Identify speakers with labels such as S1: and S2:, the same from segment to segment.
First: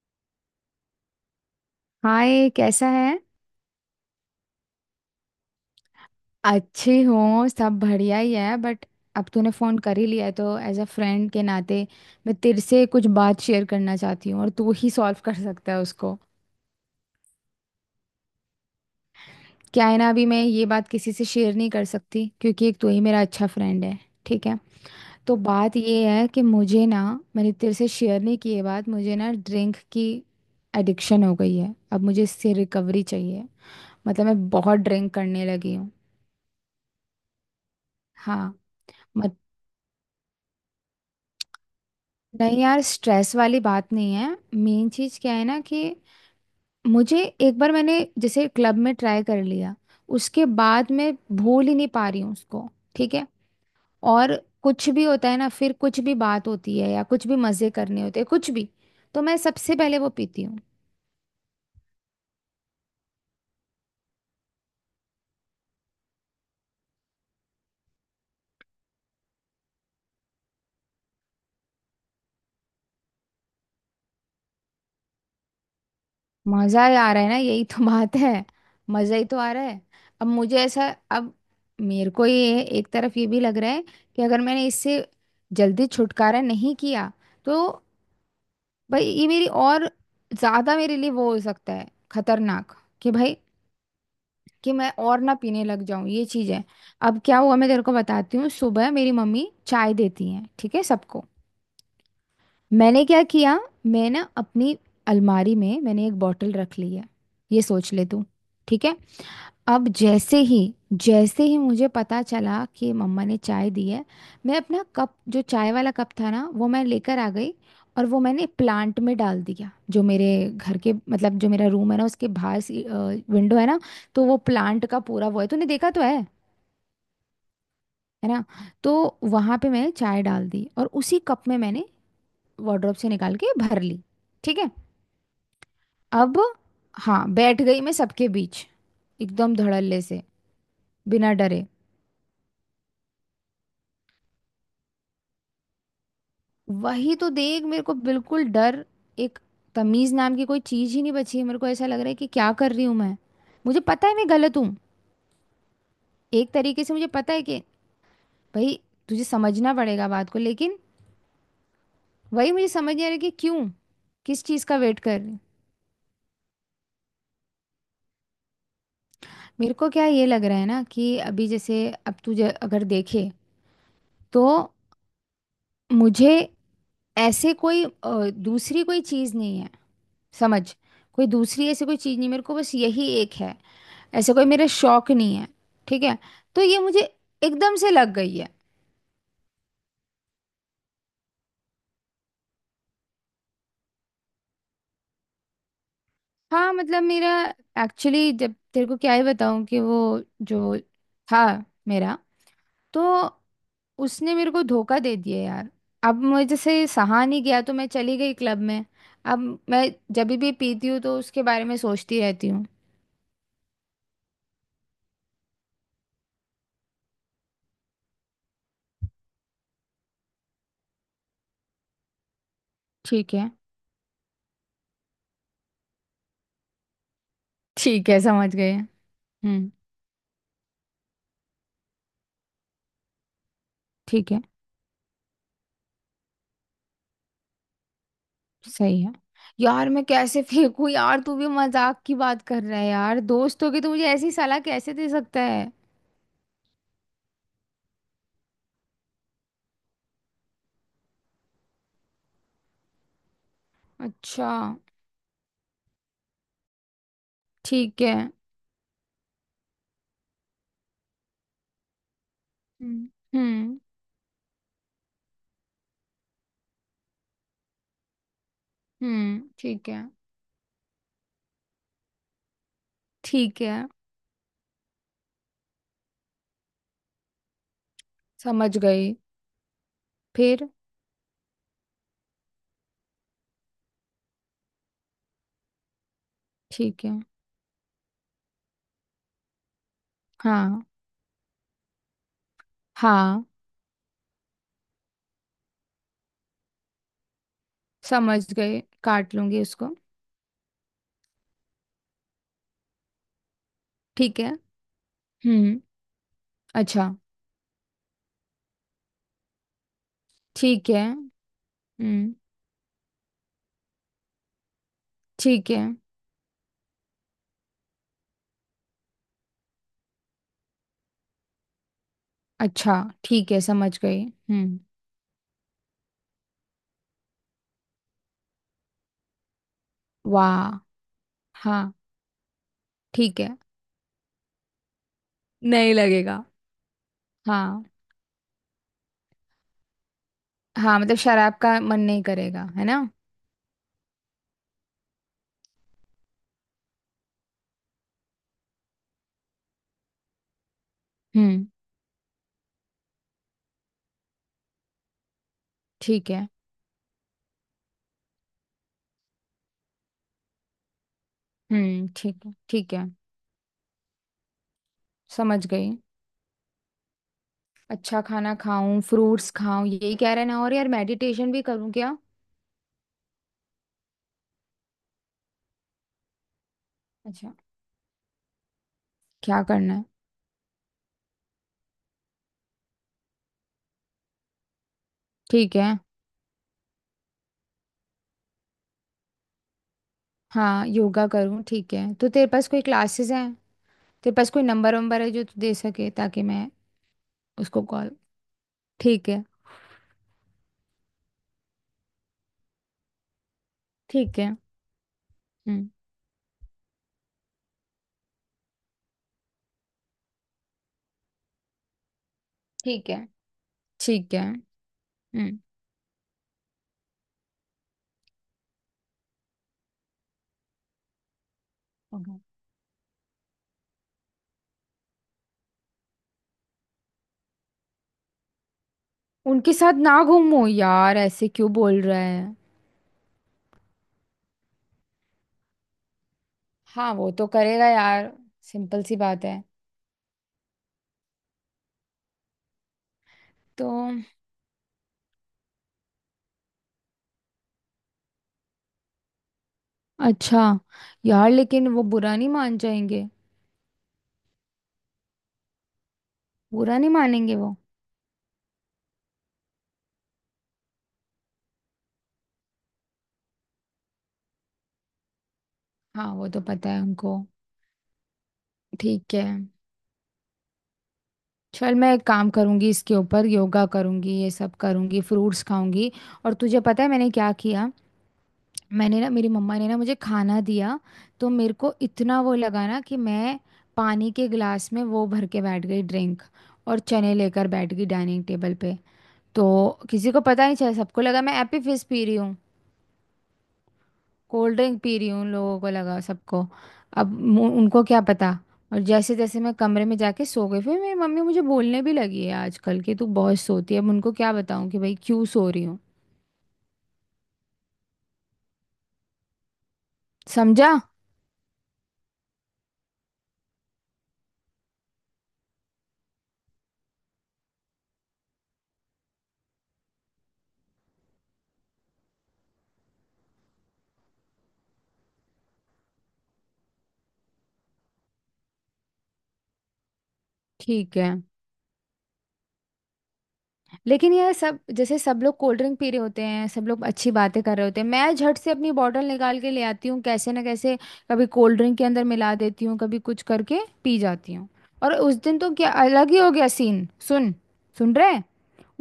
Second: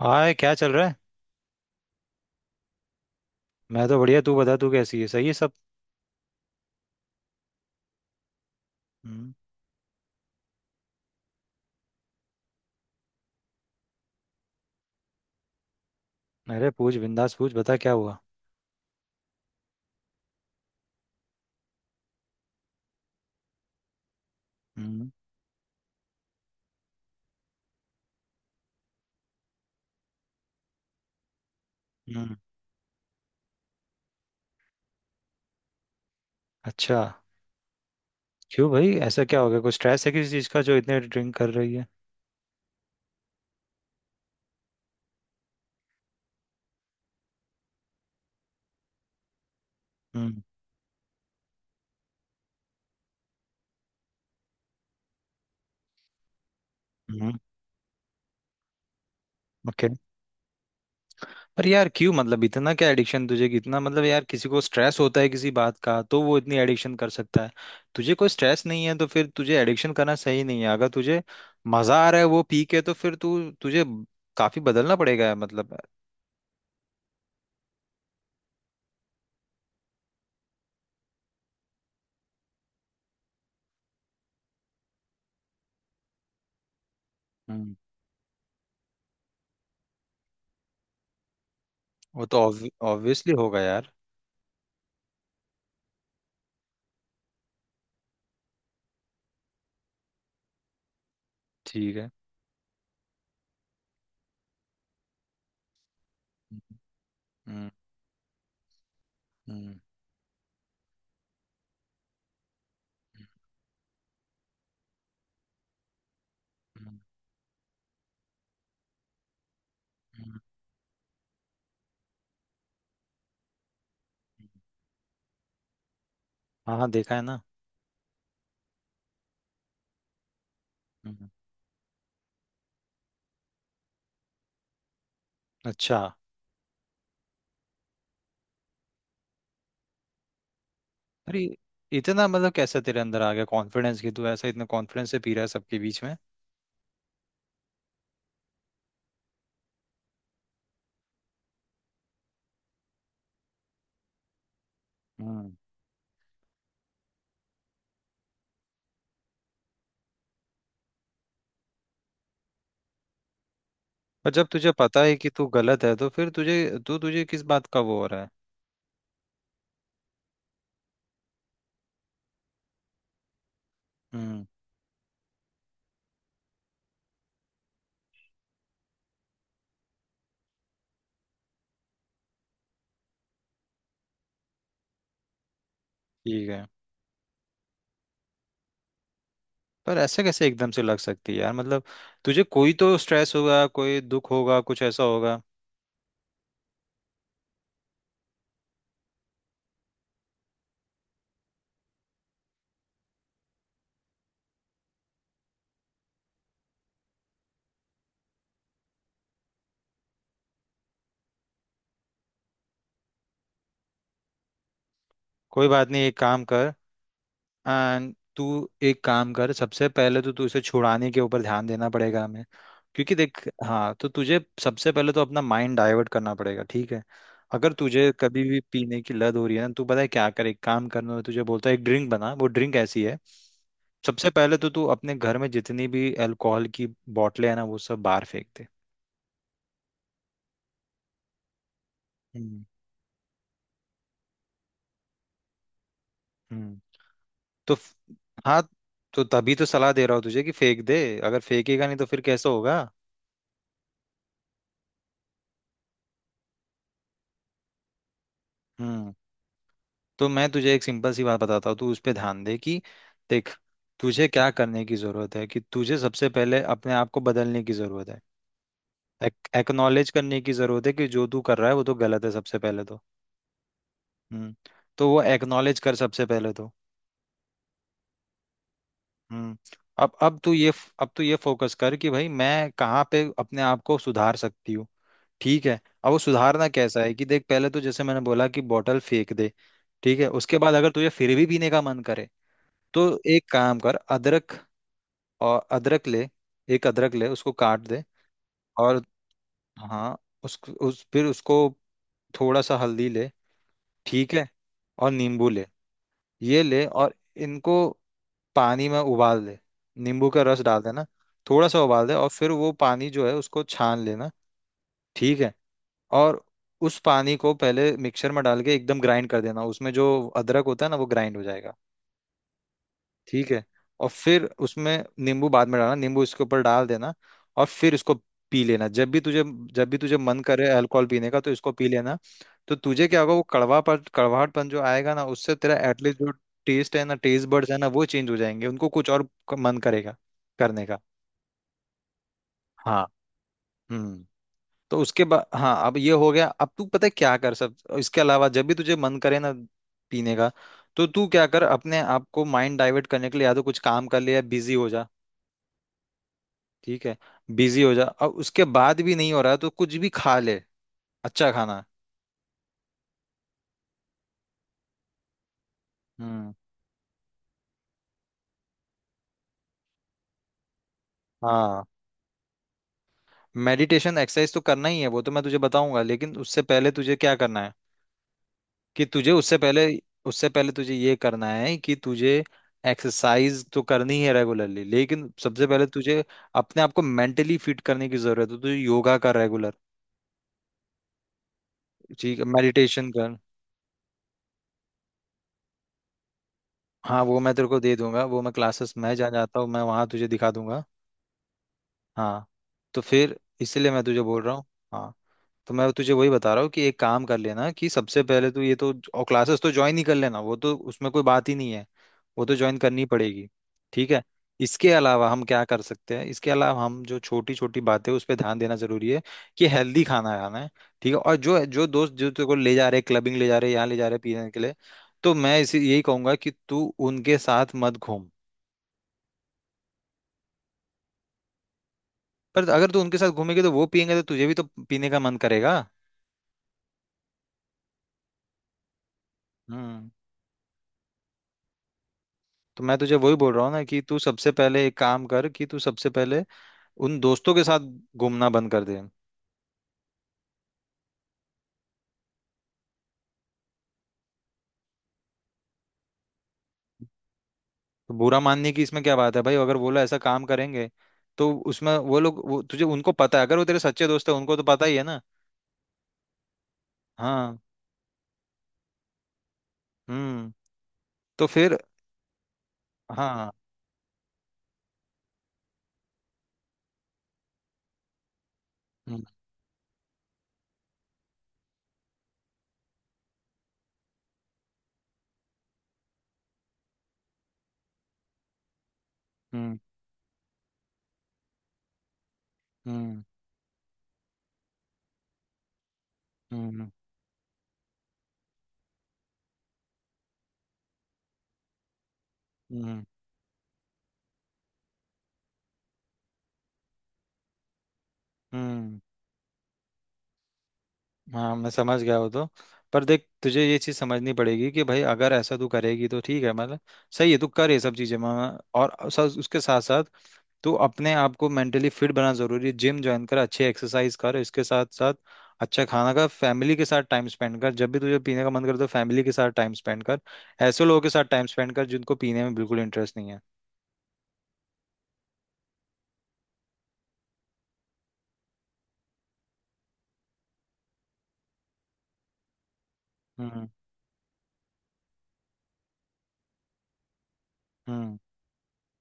S1: हाय, क्या चल रहा है?
S2: हाय, कैसा है।
S1: मैं तो बढ़िया। तू बता, तू कैसी है? सही है सब?
S2: अच्छी हूँ, सब बढ़िया ही है। बट अब
S1: हम्म।
S2: तूने फ़ोन कर ही लिया है तो एज अ फ्रेंड के नाते मैं तेरे से कुछ बात शेयर करना चाहती हूँ, और तू ही सॉल्व कर सकता है उसको।
S1: अरे पूछ, बिंदास पूछ, बता क्या हुआ।
S2: क्या है ना, अभी मैं ये बात किसी से शेयर नहीं कर सकती क्योंकि एक तू ही मेरा अच्छा फ्रेंड है। ठीक है।
S1: हम्म।
S2: तो बात ये है कि मुझे ना, मैंने तेरे से शेयर नहीं की ये बात, मुझे ना ड्रिंक की एडिक्शन हो गई है। अब मुझे
S1: हम्म।
S2: इससे रिकवरी चाहिए। मतलब मैं बहुत ड्रिंक करने लगी हूँ।
S1: अच्छा।
S2: हाँ।
S1: क्यों भाई, ऐसा क्या हो गया? कुछ स्ट्रेस है किसी चीज का जो इतने ड्रिंक कर रही है?
S2: नहीं यार, स्ट्रेस वाली बात नहीं है। मेन चीज क्या है ना कि मुझे एक बार मैंने जैसे क्लब में ट्राई कर लिया,
S1: हम्म।
S2: उसके बाद मैं भूल ही नहीं पा रही हूँ उसको। ठीक है। और कुछ भी होता है ना, फिर कुछ भी बात होती है या कुछ
S1: हम्म।
S2: भी मजे करने होते हैं कुछ भी, तो मैं सबसे
S1: ओके।
S2: पहले वो पीती हूँ।
S1: पर यार क्यों, मतलब इतना क्या एडिक्शन? तुझे कितना, मतलब यार, किसी को स्ट्रेस होता है किसी बात का तो वो इतनी एडिक्शन कर सकता है। तुझे कोई स्ट्रेस नहीं है तो फिर तुझे एडिक्शन करना सही नहीं है। अगर तुझे मजा आ रहा है वो पी के तो फिर तू तुझे काफी बदलना पड़ेगा मतलब।
S2: मजा ही आ रहा है ना, यही तो बात है। मजा ही तो आ रहा है। अब मुझे ऐसा, अब मेरे को ये एक तरफ ये भी लग रहा है कि अगर मैंने इससे जल्दी छुटकारा नहीं किया तो
S1: हम्म।
S2: भाई ये मेरी और ज्यादा मेरे लिए वो हो सकता है,
S1: वो तो
S2: खतरनाक। कि
S1: ऑब्वियसली
S2: भाई
S1: होगा यार।
S2: कि मैं और ना पीने लग जाऊं, ये चीज है। अब क्या हुआ मैं तेरे को बताती हूँ। सुबह मेरी मम्मी चाय देती है, ठीक है, सबको।
S1: ठीक है।
S2: मैंने क्या किया, मैं ना अपनी अलमारी में मैंने एक बॉटल रख ली है। ये
S1: हम्म।
S2: सोच ले तू। ठीक है।
S1: हम्म।
S2: अब जैसे ही, जैसे ही मुझे पता चला कि मम्मा ने चाय दी है, मैं अपना कप, जो चाय वाला कप था ना, वो मैं
S1: हम्म।
S2: लेकर आ गई। और वो मैंने प्लांट में डाल दिया, जो मेरे
S1: हम्म।
S2: घर के, मतलब जो मेरा रूम है ना, उसके बाहर सी विंडो है ना, तो वो प्लांट का पूरा वो है, तूने देखा तो है
S1: हाँ हाँ, देखा है ना।
S2: है ना। तो वहाँ पे मैंने चाय डाल दी और उसी
S1: हम्म।
S2: कप में मैंने वार्डरोब से निकाल के भर ली। ठीक है।
S1: अच्छा।
S2: अब हाँ, बैठ गई मैं सबके बीच एकदम धड़ल्ले से, बिना
S1: अरे,
S2: डरे।
S1: इतना मतलब कैसे तेरे अंदर आ गया कॉन्फिडेंस कि तू ऐसा इतना कॉन्फिडेंस से पी रहा है सबके बीच में?
S2: वही तो देख, मेरे को बिल्कुल डर, एक तमीज नाम की कोई चीज ही नहीं बची है। मेरे को ऐसा लग रहा है कि क्या कर रही हूं मैं। मुझे पता है मैं गलत हूँ।
S1: हम्म।
S2: एक तरीके से मुझे पता है कि भाई तुझे समझना पड़ेगा बात को, लेकिन वही मुझे समझ नहीं आ रहा कि क्यों।
S1: और
S2: किस
S1: जब
S2: चीज
S1: तुझे
S2: का वेट
S1: पता है
S2: कर
S1: कि
S2: रही हूँ।
S1: तू गलत है तो फिर तुझे किस बात का वो हो रहा है?
S2: मेरे को क्या ये लग रहा है ना कि अभी जैसे अब तुझे अगर देखे तो
S1: हम्म।
S2: मुझे ऐसे कोई दूसरी कोई चीज नहीं है, समझ। कोई दूसरी ऐसी कोई चीज नहीं, मेरे को बस यही एक है। ऐसे कोई मेरे शौक नहीं है। ठीक है।
S1: ठीक
S2: तो
S1: है।
S2: ये मुझे एकदम से लग गई है।
S1: पर ऐसे कैसे एकदम से लग सकती है यार, मतलब तुझे कोई तो स्ट्रेस होगा, कोई दुख होगा, कुछ ऐसा होगा।
S2: हाँ मतलब मेरा, एक्चुअली जब तेरे को क्या ही बताऊं कि वो जो था मेरा, तो उसने मेरे को धोखा दे दिया यार। अब मुझे से सहा नहीं गया तो मैं चली गई क्लब में। अब मैं जब भी पीती हूँ तो उसके बारे में सोचती रहती हूँ।
S1: कोई बात नहीं, एक काम कर। एंड तू एक काम कर, सबसे पहले तो तू इसे छुड़ाने के ऊपर ध्यान देना पड़ेगा हमें। क्योंकि
S2: ठीक
S1: देख,
S2: है।
S1: हाँ, तो तुझे सबसे पहले तो अपना माइंड डाइवर्ट करना पड़ेगा, ठीक है। अगर
S2: ठीक
S1: तुझे
S2: है,
S1: कभी
S2: समझ
S1: भी
S2: गए।
S1: पीने की लत हो रही है
S2: हम्म।
S1: ना, तू पता है क्या कर, एक काम करना है तुझे, बोलता है एक ड्रिंक बना, वो ड्रिंक ऐसी है। सबसे
S2: ठीक है।
S1: पहले तो तू अपने घर में जितनी भी अल्कोहल की बोतलें हैं ना वो सब बाहर फेंक दे।
S2: सही है। यार मैं कैसे फेंकू यार, तू भी मजाक की बात कर
S1: हम्म।
S2: रहा है। यार दोस्त होगी तो मुझे ऐसी सलाह कैसे दे सकता है।
S1: हम्म। तो फ- हाँ, तो तभी तो सलाह दे रहा हूँ तुझे कि फेंक दे। अगर फेंकेगा नहीं तो फिर कैसा होगा?
S2: अच्छा, ठीक है।
S1: हम्म। तो मैं तुझे एक सिंपल सी बात बताता हूँ, तू उस पर ध्यान दे कि
S2: हम्म।
S1: देख,
S2: हम्म।
S1: तुझे क्या करने की जरूरत है कि तुझे सबसे पहले अपने आप को बदलने की जरूरत है।
S2: ठीक है।
S1: एक्नॉलेज करने की जरूरत है कि जो तू कर रहा है वो तो गलत है, सबसे पहले तो।
S2: ठीक है,
S1: हम्म। तो वो एक्नॉलेज कर सबसे पहले तो।
S2: समझ गई।
S1: हम्म। अब अब तू
S2: फिर।
S1: ये अब तू ये फोकस कर कि भाई मैं कहाँ पे अपने आप को सुधार सकती हूँ। ठीक है। अब वो सुधारना कैसा
S2: ठीक
S1: है
S2: है।
S1: कि देख, पहले तो जैसे मैंने बोला कि बॉटल फेंक दे। ठीक है, उसके बाद
S2: हाँ।
S1: अगर तुझे फिर भी पीने का मन करे तो
S2: हाँ,
S1: एक काम कर, अदरक, और अदरक ले, एक अदरक ले उसको काट दे,
S2: समझ गई,
S1: और,
S2: काट लूंगी उसको।
S1: हाँ, उस फिर उसको, थोड़ा सा हल्दी ले, ठीक
S2: ठीक
S1: है,
S2: है।
S1: और नींबू ले,
S2: हम्म।
S1: ये ले, और
S2: अच्छा।
S1: इनको पानी में उबाल दे, नींबू का रस डाल
S2: ठीक
S1: देना,
S2: है।
S1: थोड़ा सा उबाल दे और
S2: हम्म।
S1: फिर वो पानी जो है उसको छान लेना, ठीक है।
S2: ठीक है।
S1: और उस पानी को पहले मिक्सर में डाल के एकदम ग्राइंड कर देना, उसमें जो अदरक होता है ना वो ग्राइंड हो जाएगा।
S2: अच्छा,
S1: ठीक
S2: ठीक है,
S1: है,
S2: समझ
S1: और
S2: गई।
S1: फिर
S2: हम्म।
S1: उसमें नींबू बाद में डालना, नींबू इसके ऊपर डाल देना। और फिर इसको पी लेना, जब भी तुझे मन करे
S2: वाह।
S1: अल्कोहल पीने का तो इसको पी
S2: हाँ।
S1: लेना। तो तुझे क्या होगा,
S2: ठीक
S1: वो
S2: है।
S1: कड़वापन कड़वाहटपन जो आएगा ना उससे तेरा
S2: नहीं
S1: एटलीस्ट जो
S2: लगेगा।
S1: टेस्ट है ना, टेस्ट बड्स है ना,
S2: हाँ।
S1: वो चेंज हो जाएंगे। उनको कुछ और मन करेगा करने का।
S2: हाँ, मतलब शराब का मन नहीं करेगा है ना।
S1: हाँ। हम्म। तो उसके बाद, हाँ, अब ये हो गया। अब तू पता है क्या कर सब इसके अलावा, जब भी तुझे मन करे ना पीने का, तो तू क्या कर,
S2: हम्म,
S1: अपने आप को माइंड डाइवर्ट करने के लिए या तो कुछ काम कर ले या बिजी हो जा,
S2: ठीक है।
S1: ठीक है। बिजी हो जा, और उसके बाद भी नहीं हो रहा है, तो कुछ भी खा ले, अच्छा खाना।
S2: हम्म, ठीक है। ठीक है, समझ गई।
S1: हम्म।
S2: अच्छा खाना खाऊं, फ्रूट्स खाऊं, यही कह रहे ना। और यार मेडिटेशन भी
S1: हाँ,
S2: करूं क्या।
S1: मेडिटेशन एक्सरसाइज तो करना ही है, वो तो मैं तुझे बताऊंगा, लेकिन उससे पहले तुझे क्या
S2: अच्छा।
S1: करना है कि तुझे
S2: क्या करना है।
S1: उससे पहले तुझे ये करना है कि तुझे एक्सरसाइज तो करनी है रेगुलरली, लेकिन सबसे
S2: ठीक
S1: पहले
S2: है।
S1: तुझे अपने आप को मेंटली फिट करने की जरूरत है, तो तुझे योगा कर रेगुलर,
S2: हाँ, योगा करूं, ठीक है। तो
S1: ठीक है,
S2: तेरे पास कोई
S1: मेडिटेशन
S2: क्लासेस
S1: कर।
S2: हैं, तेरे पास कोई नंबर वंबर है जो तू दे सके ताकि मैं
S1: हाँ, वो मैं तेरे को
S2: उसको
S1: दे
S2: कॉल।
S1: दूंगा, वो मैं, क्लासेस मैं
S2: ठीक
S1: जहाँ
S2: है।
S1: जाता हूँ मैं वहाँ तुझे दिखा दूंगा। हाँ, तो फिर इसीलिए मैं तुझे
S2: ठीक
S1: बोल रहा
S2: है।
S1: हूँ। हाँ, तो
S2: हम्म।
S1: मैं तुझे वही बता रहा हूँ कि एक काम कर लेना, कि सबसे पहले तो ये तो, और क्लासेस तो ज्वाइन ही कर लेना, वो तो उसमें कोई बात ही नहीं है, वो तो ज्वाइन करनी
S2: ठीक है।
S1: पड़ेगी, ठीक है।
S2: ठीक है।
S1: इसके अलावा हम
S2: हम्म।
S1: क्या कर सकते हैं, इसके अलावा हम जो छोटी छोटी बातें उस पर ध्यान देना जरूरी है, कि हेल्दी खाना खाना है, ठीक है, और जो जो दोस्त जो
S2: Okay.
S1: तेरे को ले जा रहे हैं क्लबिंग, ले जा रहे हैं यहाँ, ले जा रहे हैं पीने के लिए, तो मैं इसी यही कहूंगा कि तू उनके साथ मत घूम।
S2: उनके साथ ना घूमो, यार ऐसे क्यों बोल रहा है।
S1: पर अगर तू उनके साथ घूमेगी तो वो पियेंगे तो तुझे भी तो पीने का मन करेगा।
S2: हाँ, वो तो करेगा यार। सिंपल सी बात है।
S1: हम्म। तो मैं तुझे वही बोल रहा हूँ ना
S2: तो।
S1: कि तू सबसे पहले एक काम कर कि तू सबसे पहले उन दोस्तों के साथ घूमना बंद कर दे।
S2: अच्छा। यार लेकिन वो बुरा नहीं मान जाएंगे। बुरा नहीं मानेंगे वो।
S1: तो बुरा मानने की इसमें क्या बात है भाई, अगर वो लोग ऐसा काम करेंगे तो उसमें तुझे, उनको पता है, अगर वो तेरे सच्चे दोस्त है उनको तो पता ही है ना।
S2: हाँ, वो तो पता है उनको।
S1: हाँ।
S2: ठीक है।
S1: हम्म। तो फिर,
S2: चल मैं एक काम करूंगी इसके ऊपर,
S1: हाँ।
S2: योगा करूंगी, ये सब करूंगी, फ्रूट्स खाऊंगी। और तुझे पता है मैंने क्या किया। मैंने
S1: हम्म।
S2: ना, मेरी मम्मा ने ना मुझे खाना दिया, तो मेरे को इतना वो लगा ना कि मैं पानी के गिलास में वो भर के बैठ गई, ड्रिंक। और चने लेकर बैठ गई डाइनिंग टेबल पे। तो
S1: हम्म।
S2: किसी को पता नहीं चला, सबको लगा मैं एप्पी फिज पी रही हूँ।
S1: हम्म।
S2: कोल्ड ड्रिंक पी रही हूँ उन लोगों को लगा, सबको।
S1: हम्म।
S2: अब उनको क्या पता। और जैसे जैसे मैं कमरे में जाके सो गई, फिर मेरी मम्मी मुझे बोलने भी लगी है आजकल
S1: हम्म।
S2: कि तू बहुत सोती है। अब उनको क्या बताऊं कि भाई क्यों सो रही हूँ।
S1: हम्म।
S2: समझा।
S1: हाँ, मैं समझ गया वो तो। पर देख, तुझे ये चीज समझनी पड़ेगी कि भाई अगर ऐसा तू करेगी तो ठीक है, मतलब सही है तू कर ये सब चीजें मैं, और उसके साथ साथ तो अपने आप को मेंटली फिट बनाना जरूरी है, जिम ज्वाइन कर, अच्छी एक्सरसाइज कर, इसके साथ साथ अच्छा खाना खा, फैमिली के साथ टाइम स्पेंड कर, जब भी तुझे पीने का मन करे तो फैमिली के साथ टाइम स्पेंड कर, ऐसे लोगों के
S2: ठीक
S1: साथ
S2: है।
S1: टाइम स्पेंड कर जिनको पीने में बिल्कुल इंटरेस्ट नहीं है।
S2: लेकिन यार, सब जैसे सब लोग कोल्ड ड्रिंक पी रहे होते हैं, सब लोग अच्छी बातें कर रहे होते हैं, मैं झट से अपनी बॉटल निकाल के ले आती हूँ कैसे ना कैसे। कभी कोल्ड ड्रिंक के अंदर मिला देती हूँ, कभी कुछ
S1: हम्म।
S2: करके पी जाती हूँ। और उस दिन तो क्या अलग ही हो गया सीन, सुन। सुन
S1: हम्म।
S2: रहे।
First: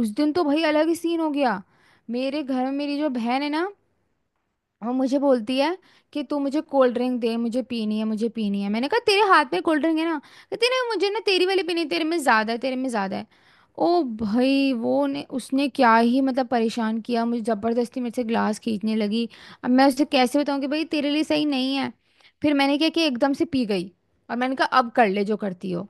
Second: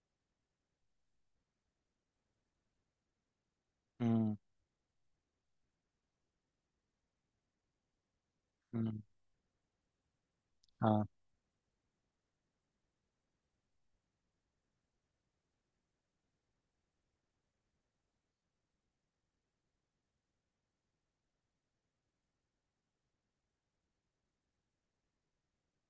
S2: उस दिन तो भाई अलग ही सीन हो गया। मेरे घर में मेरी जो बहन है ना,
S1: हम्म।
S2: और मुझे बोलती है कि तू मुझे कोल्ड ड्रिंक दे, मुझे पीनी है, मुझे पीनी है। मैंने कहा
S1: हम्म।
S2: तेरे हाथ में कोल्ड ड्रिंक है ना। कहती ना,
S1: हाँ।
S2: मुझे ना तेरी वाली पीनी है, तेरे में ज्यादा है, तेरे में ज्यादा है। ओ भाई, वो ने उसने क्या ही मतलब परेशान किया मुझे, जबरदस्ती मेरे से ग्लास खींचने लगी। अब मैं उसे कैसे बताऊं कि भाई तेरे लिए सही नहीं है। फिर मैंने क्या कि एकदम से पी गई। और मैंने कहा अब कर ले जो करती हो।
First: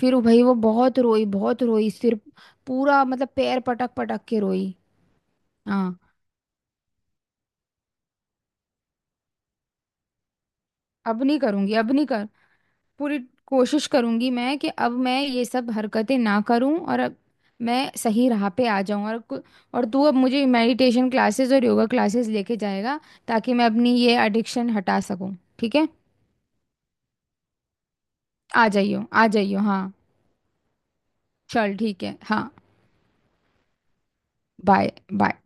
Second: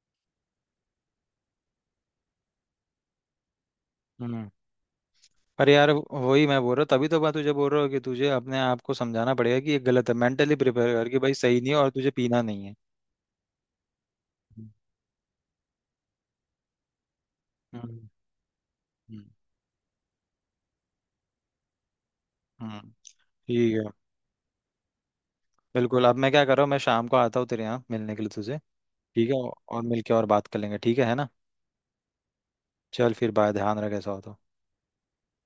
S2: फिर वो भाई वो बहुत रोई, बहुत रोई, सिर पूरा, मतलब पैर पटक पटक के
S1: हम्म।
S2: रोई।
S1: पर यार
S2: हाँ,
S1: वही मैं बोल रहा हूँ, तभी तो मैं तुझे बोल रहा हूँ कि तुझे अपने आप को समझाना पड़ेगा कि ये गलत है, मेंटली प्रिपेयर कर कि
S2: अब
S1: भाई
S2: नहीं
S1: सही नहीं
S2: करूंगी,
S1: है और
S2: अब नहीं
S1: तुझे
S2: कर,
S1: पीना नहीं है।
S2: पूरी कोशिश करूंगी मैं
S1: हम्म।
S2: कि अब मैं ये सब हरकतें ना करूं, और अब मैं
S1: हम्म।
S2: सही राह पे आ जाऊं। और
S1: हम्म।
S2: और तू अब मुझे मेडिटेशन क्लासेस और योगा क्लासेस लेके
S1: हम्म।
S2: जाएगा ताकि मैं
S1: ठीक है,
S2: अपनी ये एडिक्शन हटा सकूं। ठीक है।
S1: बिल्कुल। अब मैं क्या कर रहा हूँ, मैं शाम को आता हूँ तेरे यहाँ मिलने के लिए तुझे,
S2: आ जाइयो, आ
S1: ठीक है,
S2: जाइयो,
S1: और
S2: हाँ।
S1: मिलके और बात कर लेंगे, ठीक है ना?
S2: चल ठीक है, हाँ।
S1: चल फिर बाय, ध्यान रख ऐसा हो तो।
S2: Bye bye.